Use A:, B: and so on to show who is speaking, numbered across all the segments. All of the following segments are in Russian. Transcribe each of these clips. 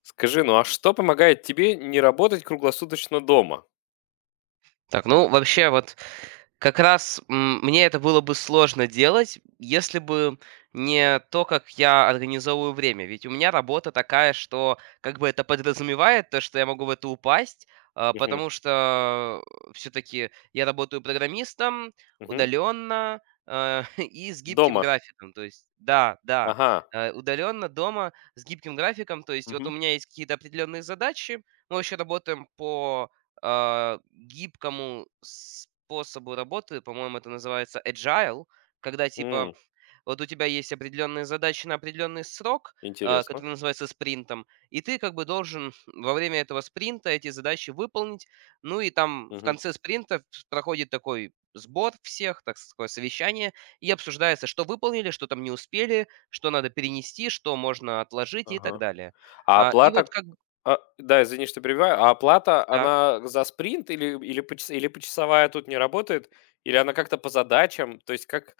A: Скажи, ну а что помогает тебе не работать круглосуточно дома?
B: Так, ну, вообще, вот как раз, мне это было бы сложно делать, если бы не то, как я организовываю время. Ведь у меня работа такая, что как бы это подразумевает то, что я могу в это упасть,
A: Мгм,
B: потому что все-таки я работаю программистом
A: мгм.
B: удаленно, и с гибким
A: Дома.
B: графиком. То есть, да, да,
A: Ага.
B: удаленно дома с гибким графиком. То есть, вот у
A: Мгм.
B: меня есть какие-то определенные задачи. Мы вообще работаем по гибкому способу работы, по-моему, это называется agile, когда
A: М,
B: типа вот у тебя есть определенные задачи на определенный срок,
A: интересно.
B: который называется спринтом, и ты как бы должен во время этого спринта эти задачи выполнить. Ну и там в
A: Мгм.
B: конце спринта проходит такой сбор всех, так сказать, такое совещание, и обсуждается, что выполнили, что там не успели, что надо перенести, что можно отложить и так
A: Ага.
B: далее.
A: А
B: И вот
A: оплата
B: как...
A: да, извини, что перебиваю. А оплата,
B: да.
A: она за спринт или почасовая тут не работает? Или она как-то по задачам? То есть как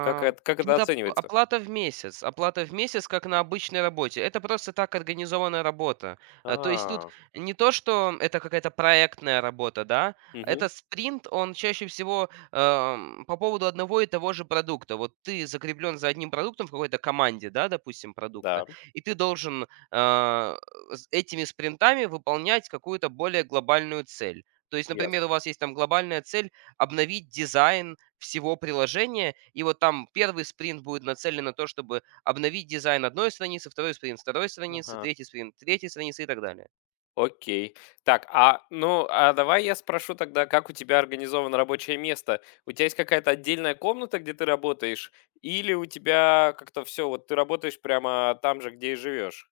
A: как это как это
B: тут оп
A: оценивается?
B: оплата в месяц. Оплата в месяц, как на обычной работе. Это просто так организована работа. То есть тут
A: А,
B: не то, что это какая-то проектная работа, да.
A: мгм,
B: Это спринт, он чаще всего, по поводу одного и того же продукта. Вот ты закреплен за одним продуктом в какой-то команде, да, допустим, продукта,
A: да,
B: и ты должен, с этими спринтами выполнять какую-то более глобальную цель. То есть, например,
A: ясно.
B: у вас есть там глобальная цель обновить дизайн всего приложения. И вот там первый спринт будет нацелен на то, чтобы обновить дизайн одной страницы, второй спринт второй страницы,
A: Ага.
B: третий спринт третьей страницы и так далее.
A: Окей. Так, ну, а давай я спрошу тогда, как у тебя организовано рабочее место? У тебя есть какая-то отдельная комната, где ты работаешь? Или у тебя как-то все, вот ты работаешь прямо там же, где и живешь?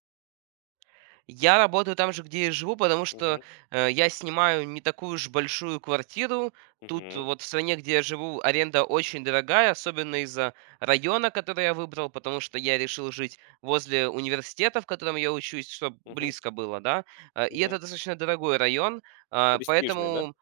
B: Я работаю там же, где и живу, потому что
A: Мгм.
B: я снимаю не такую уж большую квартиру. Тут
A: Мгм.
B: вот в стране, где я живу, аренда очень дорогая, особенно из-за района, который я выбрал, потому что я решил жить возле университета, в котором я учусь, чтобы
A: Мгм.
B: близко было, да. И
A: Мгм.
B: это достаточно дорогой район, а,
A: Престижный, да?
B: поэтому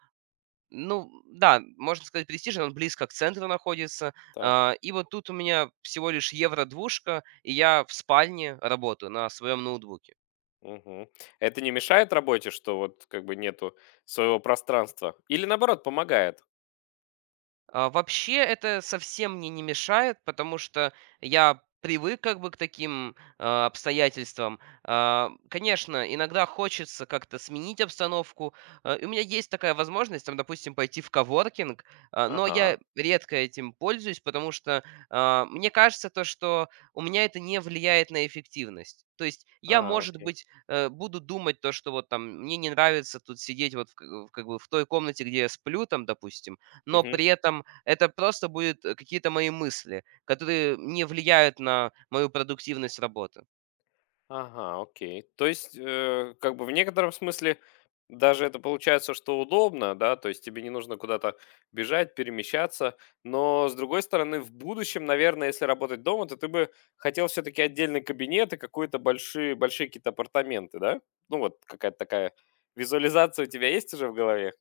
B: Ну да, можно сказать, престижный, он близко к центру находится.
A: Так.
B: И вот тут у меня всего лишь евро-двушка, и я в спальне работаю на своем ноутбуке.
A: Мгм. Это не мешает работе, что вот как бы нету своего пространства? Или наоборот, помогает?
B: Вообще это совсем мне не мешает, потому что я привык как бы к таким, обстоятельствам. Конечно, иногда хочется как-то сменить обстановку. И у меня есть такая возможность, там, допустим, пойти в коворкинг, но
A: Ага.
B: я редко этим пользуюсь, потому что, мне кажется то, что у меня это не влияет на эффективность. То есть я,
A: А,
B: может
A: окей.
B: быть, буду думать то, что вот там мне не нравится тут сидеть вот в к в как бы в той комнате, где я сплю там, допустим, но при этом, это просто будут, какие-то мои мысли, которые не влияют на мою продуктивность работы.
A: Ага, окей. То есть, как бы в некотором смысле даже это получается, что удобно, да, то есть тебе не нужно куда-то бежать, перемещаться, но с другой стороны, в будущем, наверное, если работать дома, то ты бы хотел все-таки отдельный кабинет и какие-то большие, большие какие-то апартаменты, да? Ну вот какая-то такая визуализация у тебя есть уже в голове?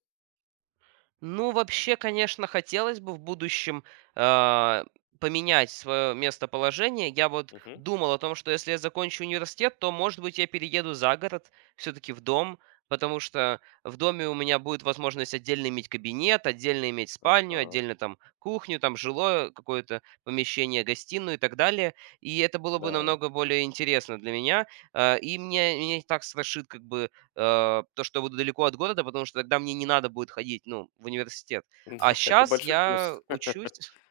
B: Ну, вообще, конечно, хотелось бы в будущем, а, поменять свое местоположение. Я вот
A: Угу.
B: думал о том, что если я закончу университет, то, может быть, я перееду за город, все таки в дом, потому что в доме у меня будет возможность отдельно иметь кабинет, отдельно иметь спальню,
A: Ага,
B: отдельно там кухню, там жилое какое-то помещение, гостиную и так далее. И это было бы
A: да.
B: намного более интересно для меня. И мне меня и так страшит как бы э, то, что я буду далеко от города, потому что тогда мне не надо будет ходить, ну, в университет. А
A: Да, это
B: сейчас
A: большой плюс.
B: я учусь,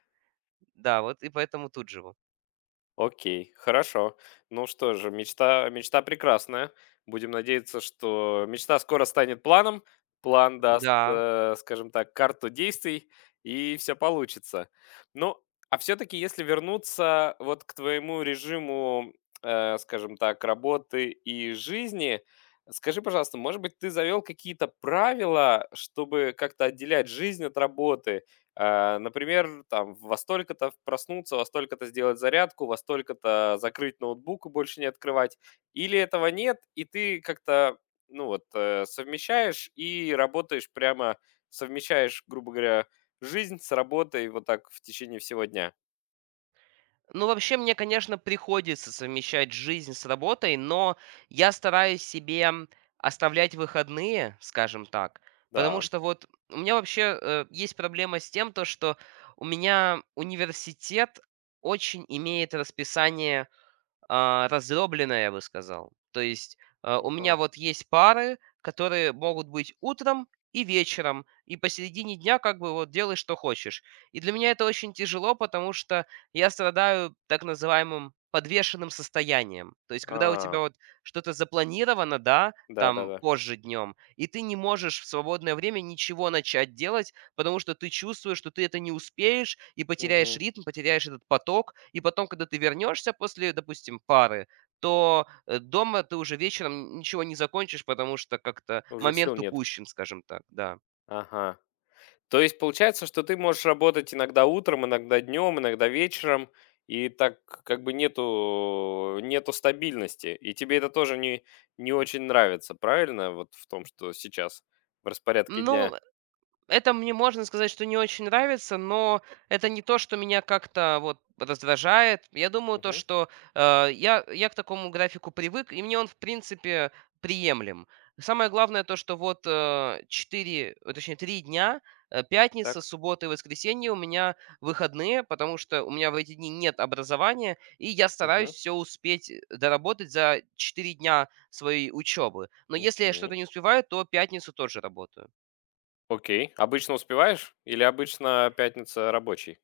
B: да, вот и поэтому тут живу.
A: Окей, хорошо. Ну что же, мечта, мечта прекрасная. Будем надеяться, что мечта скоро станет планом. План даст,
B: Да.
A: скажем так, карту действий, и все получится. Ну, а все-таки, если вернуться вот к твоему режиму, скажем так, работы и жизни, скажи, пожалуйста, может быть, ты завел какие-то правила, чтобы как-то отделять жизнь от работы? Например, там во столько-то проснуться, во столько-то сделать зарядку, во столько-то закрыть ноутбук и больше не открывать. Или этого нет, и ты как-то, ну вот, совмещаешь и работаешь прямо, совмещаешь, грубо говоря, жизнь с работой вот так в течение всего дня.
B: Ну, вообще, мне, конечно, приходится совмещать жизнь с работой, но я стараюсь себе оставлять выходные, скажем так, потому
A: Да.
B: что вот у меня вообще есть проблема с тем, то, что у меня университет очень имеет расписание раздроблено, я бы сказал. То есть, у меня
A: Ага.
B: вот есть пары, которые могут быть утром и вечером, и посередине дня как бы вот делай, что хочешь. И для меня это очень тяжело, потому что я страдаю так называемым подвешенным состоянием. То есть, когда у
A: А,
B: тебя вот что-то запланировано, да, там
A: да-да-да.
B: позже днем, и ты не можешь в свободное время ничего начать делать. Потому что ты чувствуешь, что ты это не успеешь и потеряешь
A: Мгм.
B: ритм, потеряешь этот поток. И потом, когда ты вернешься после, допустим, пары, то дома ты уже вечером ничего не закончишь, потому что как-то
A: Уже сил
B: момент
A: нет.
B: упущен, скажем так, да.
A: Ага. То есть получается, что ты можешь работать иногда утром, иногда днем, иногда вечером, и так как бы нету стабильности. И тебе это тоже не очень нравится, правильно? Вот в том, что сейчас в распорядке
B: Ну,
A: дня.
B: это мне можно сказать, что не очень нравится, но это не то, что меня как-то вот раздражает. Я думаю, то,
A: Мгм.
B: что я к такому графику привык, и мне он, в принципе, приемлем. Самое главное то, что вот 4, точнее 3 дня, пятница,
A: Так.
B: суббота и воскресенье у меня выходные, потому что у меня в эти дни нет образования, и я
A: Мгм.
B: стараюсь все успеть доработать за 4 дня своей учебы. Но если я что-то
A: Мгм.
B: не успеваю, то пятницу тоже работаю.
A: Окей. Обычно успеваешь? Или обычно пятница рабочий?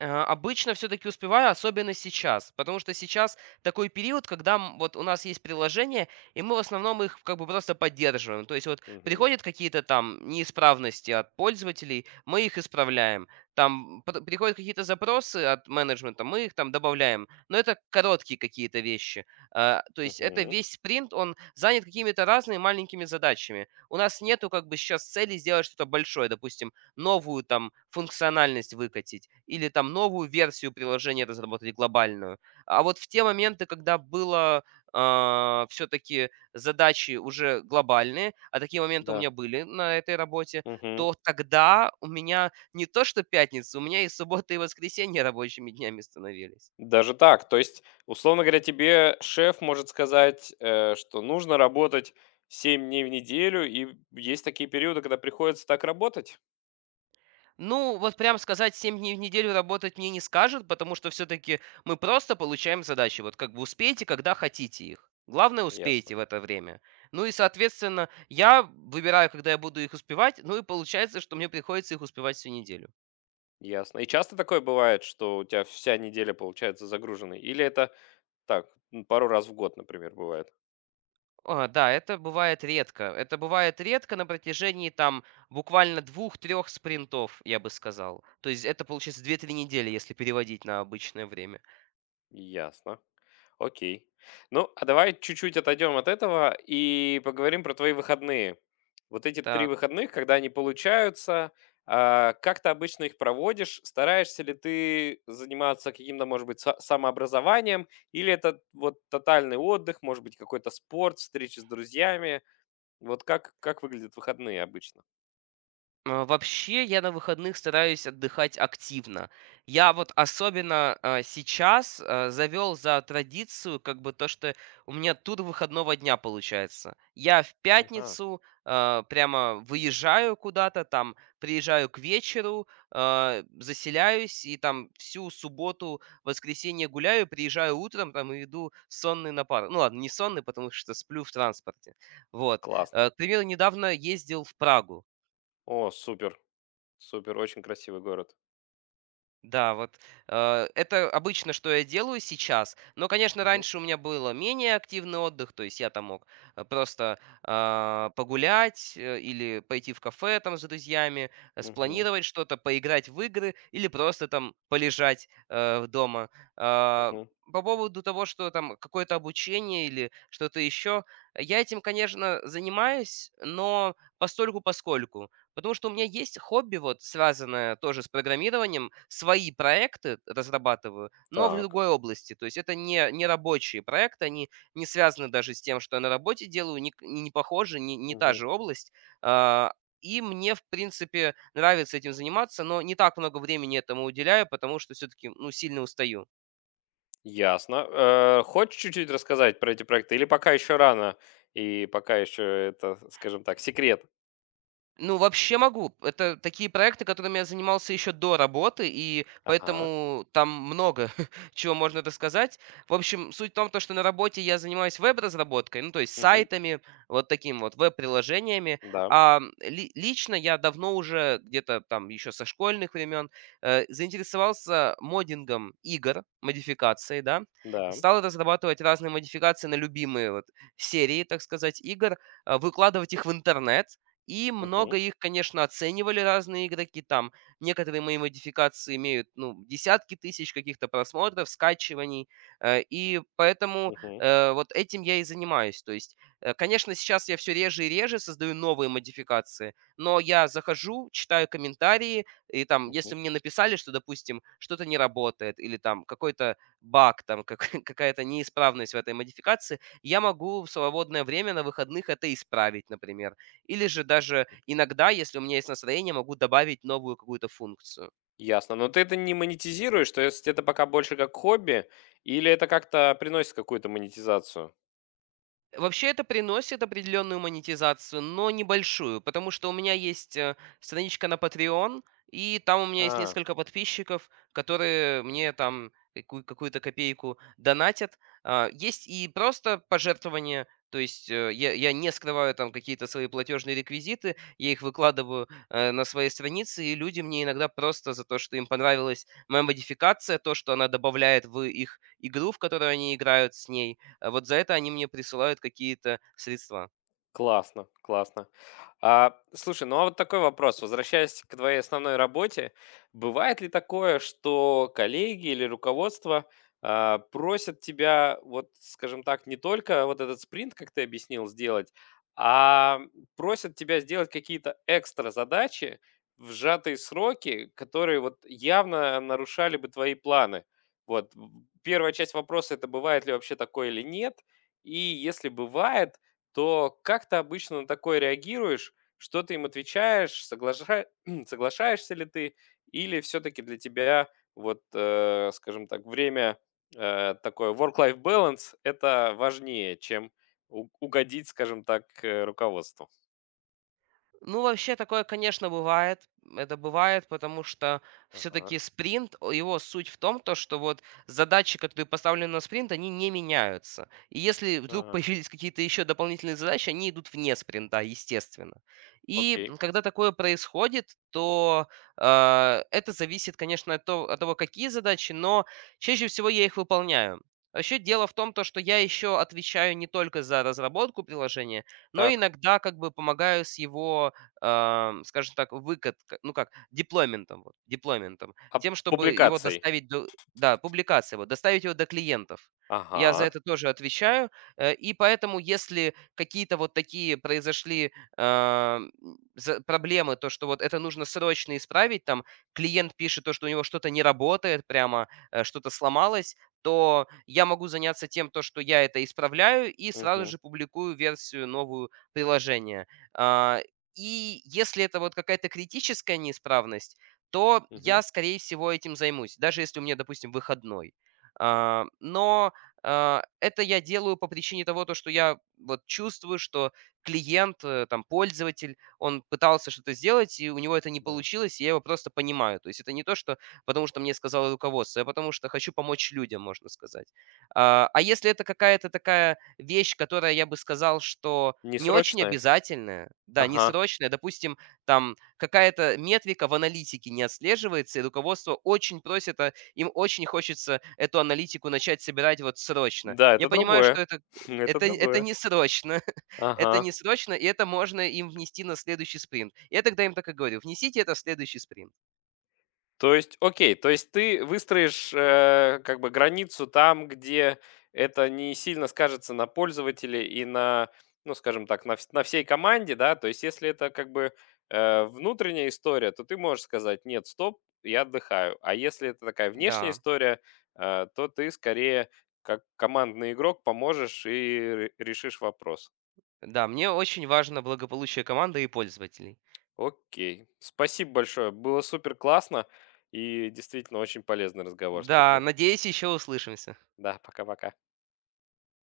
B: Обычно все таки успеваю, особенно сейчас, потому что сейчас такой период, когда, вот у нас есть приложения, и мы в основном их как бы просто поддерживаем. То есть вот
A: Мгм.
B: приходят какие-то там неисправности от пользователей, мы их исправляем. Там пр приходят какие-то запросы от менеджмента, мы их там добавляем. Но это короткие какие-то вещи. То есть это
A: Мгм.
B: весь спринт, он занят какими-то разными маленькими задачами. У нас нету как бы сейчас цели сделать что-то большое. Допустим, новую там функциональность выкатить или там новую версию приложения разработать глобальную. А вот в те моменты, когда было все-таки задачи уже глобальные, а такие моменты у меня были на этой работе,
A: Да.
B: то тогда у меня не то что пятница, у меня и суббота, и воскресенье рабочими днями становились.
A: Даже так. То есть, условно говоря, тебе шеф может сказать, что нужно работать 7 дней в неделю, и есть такие периоды, когда приходится так работать?
B: Ну, вот прям сказать 7 дней в неделю работать мне не скажет, потому что все-таки мы просто получаем задачи. Вот как бы успейте, когда хотите их. Главное,
A: Ясно.
B: успейте в это время. Ну и, соответственно, я выбираю, когда я буду их успевать, ну и получается, что мне приходится их успевать всю неделю.
A: Ясно. И часто такое бывает, что у тебя вся неделя получается загруженной? Или это так, пару раз в год, например, бывает?
B: Да, это бывает редко. Это бывает редко на протяжении там буквально двух-трех спринтов, я бы сказал. То есть это получается две-три недели, если переводить на обычное время.
A: Ясно. Окей. Ну, а давай чуть-чуть отойдем от этого и поговорим про твои выходные. Вот эти 3
B: Так.
A: выходных, когда они получаются, как ты обычно их проводишь? Стараешься ли ты заниматься каким-то, может быть, самообразованием? Или это вот тотальный отдых, может быть, какой-то спорт, встречи с друзьями? Вот как выглядят выходные обычно?
B: Вообще, я на выходных стараюсь отдыхать активно. Я вот особенно, сейчас, завёл за традицию, как бы, то, что у меня тур выходного дня получается. Я в
A: Ага,
B: пятницу, прямо выезжаю куда-то, там приезжаю к вечеру, заселяюсь и там всю субботу, воскресенье гуляю, приезжаю утром там и иду сонный на пару. Ну ладно, не сонный, потому что сплю в транспорте. Вот.
A: классно.
B: К примеру, недавно ездил в Прагу.
A: О, супер, супер, очень красивый город.
B: Да, вот, это обычно, что я делаю сейчас. Но, конечно,
A: Мгм,
B: раньше у меня было менее активный отдых, то есть я там мог, просто, погулять, или пойти в кафе там с друзьями,
A: мгм,
B: спланировать что-то, поиграть в игры или просто там полежать, дома. А,
A: мгм.
B: по поводу того, что там какое-то обучение или что-то еще, я этим, конечно, занимаюсь, но постольку-поскольку. Потому что у меня есть хобби, вот, связанное тоже с программированием. Свои проекты разрабатываю, но в
A: Так.
B: другой области. То есть это не, не рабочие проекты, они не связаны даже с тем, что я на работе делаю, не, не похожи, не, не та же область. А, И мне, в принципе, нравится этим заниматься, но не так много времени этому уделяю, потому что все-таки ну, сильно устаю.
A: Ясно. Хочешь чуть-чуть рассказать про эти проекты или пока еще рано? И пока еще это, скажем так, секрет.
B: Ну, вообще могу. Это такие проекты, которыми я занимался еще до работы, и
A: Ага.
B: поэтому там много чего можно рассказать. В общем, суть в том, то, что на работе я занимаюсь веб-разработкой, ну, то есть
A: Мгм.
B: сайтами, вот таким вот веб-приложениями.
A: Да,
B: А лично я давно уже, где-то там еще со школьных времен, заинтересовался моддингом игр, модификацией, да.
A: да.
B: Стал разрабатывать разные модификации на любимые вот серии, так сказать, игр, выкладывать их в интернет, и
A: Мгм.
B: много их, конечно, оценивали разные игроки. Там некоторые мои модификации имеют ну, десятки тысяч каких-то просмотров, скачиваний. И поэтому
A: Мгм.
B: вот этим я и занимаюсь. То есть, конечно, сейчас я все реже и реже создаю новые модификации, но я захожу, читаю комментарии, и там, если
A: Мгм.
B: мне написали, что, допустим, что-то не работает, или там какой-то баг, там какая-то неисправность в этой модификации, я могу в свободное время на выходных это исправить, например. Или же даже иногда, если у меня есть настроение, могу добавить новую какую-то функцию.
A: Ясно. Но ты это не монетизируешь, то есть это пока больше как хобби, или это как-то приносит какую-то монетизацию?
B: Вообще это приносит определенную монетизацию, но небольшую, потому что у меня есть страничка на Patreon, и там у меня есть
A: А.
B: несколько подписчиков, которые мне там какую-то копейку донатят. Есть и просто пожертвования, то есть я не скрываю там какие-то свои платежные реквизиты, я их выкладываю на своей странице, и люди мне иногда просто за то, что им понравилась моя модификация, то, что она добавляет в их игру, в которую они играют с ней, вот за это они мне присылают какие-то средства.
A: Классно, классно. А, слушай, ну а вот такой вопрос. Возвращаясь к твоей основной работе, бывает ли такое, что коллеги или руководство просят тебя, вот, скажем так, не только вот этот спринт, как ты объяснил, сделать, а просят тебя сделать какие-то экстра задачи в сжатые сроки, которые вот явно нарушали бы твои планы? Вот, первая часть вопроса – это бывает ли вообще такое или нет? И если бывает, то как ты обычно на такое реагируешь? Что ты им отвечаешь? Соглашаешься ли ты? Или все-таки для тебя, вот, скажем так, время, такое work-life balance, это важнее, чем угодить, скажем так, руководству?
B: Ну, вообще такое, конечно, бывает. Это бывает, потому что
A: Ага,
B: все-таки спринт, его суть в том, то, что вот задачи, которые поставлены на спринт, они не меняются. И если вдруг
A: ага,
B: появились какие-то еще дополнительные задачи, они идут вне спринта, естественно. И
A: окей.
B: когда такое происходит, то это зависит, конечно, от того, какие задачи, но чаще всего я их выполняю. Вообще дело в том, то, что я еще отвечаю не только за разработку приложения, но
A: Так,
B: иногда как бы помогаю с его скажем так, выкатка, ну как, деплойментом, вот, деплойментом,
A: а
B: тем, чтобы его
A: публикаций?
B: доставить до, да, публикация, вот, доставить его до клиентов. Я за
A: Ага,
B: это тоже отвечаю, и поэтому, если какие-то вот такие произошли проблемы, то, что вот это нужно срочно исправить, там, клиент пишет то, что у него что-то не работает прямо, что-то сломалось, то я могу заняться тем, то, что я это исправляю, и сразу
A: мгм,
B: же публикую версию новую приложения. А, и если это вот какая-то критическая неисправность, то
A: мгм,
B: я, скорее всего, этим займусь, даже если у меня, допустим, выходной. Но это я делаю по причине того, то, что я вот чувствую, что клиент, там, пользователь, он пытался что-то сделать, и у него это не
A: да.
B: получилось, и я его просто понимаю. То есть это не то, что потому что мне сказало руководство, а потому что хочу помочь людям, можно сказать. А если это какая-то такая вещь, которая, я бы сказал, что не очень
A: Несрочное?
B: обязательная, да,
A: Ага,
B: несрочная. Допустим, там какая-то метрика в аналитике не отслеживается, и руководство очень просит, а им очень хочется эту аналитику начать собирать вот срочно.
A: да, это
B: Я понимаю,
A: другое,
B: что
A: это
B: это
A: другое.
B: не срочно,
A: Ага.
B: это не срочно, и это можно им внести на следующий спринт. Я тогда им так и говорю, внесите это в следующий спринт.
A: То есть, окей, то есть ты выстроишь, как бы границу там, где это не сильно скажется на пользователе и на, ну, скажем так, на, на всей команде, да, то есть если это как бы внутренняя история, то ты можешь сказать, нет, стоп, я отдыхаю, а если это такая внешняя
B: Да,
A: история, то ты скорее как командный игрок поможешь и решишь вопрос.
B: да, мне очень важно благополучие команды и пользователей.
A: Окей, спасибо большое, было супер классно и действительно очень полезный разговор,
B: Да,
A: спасибо.
B: надеюсь, еще услышимся.
A: Да, пока-пока.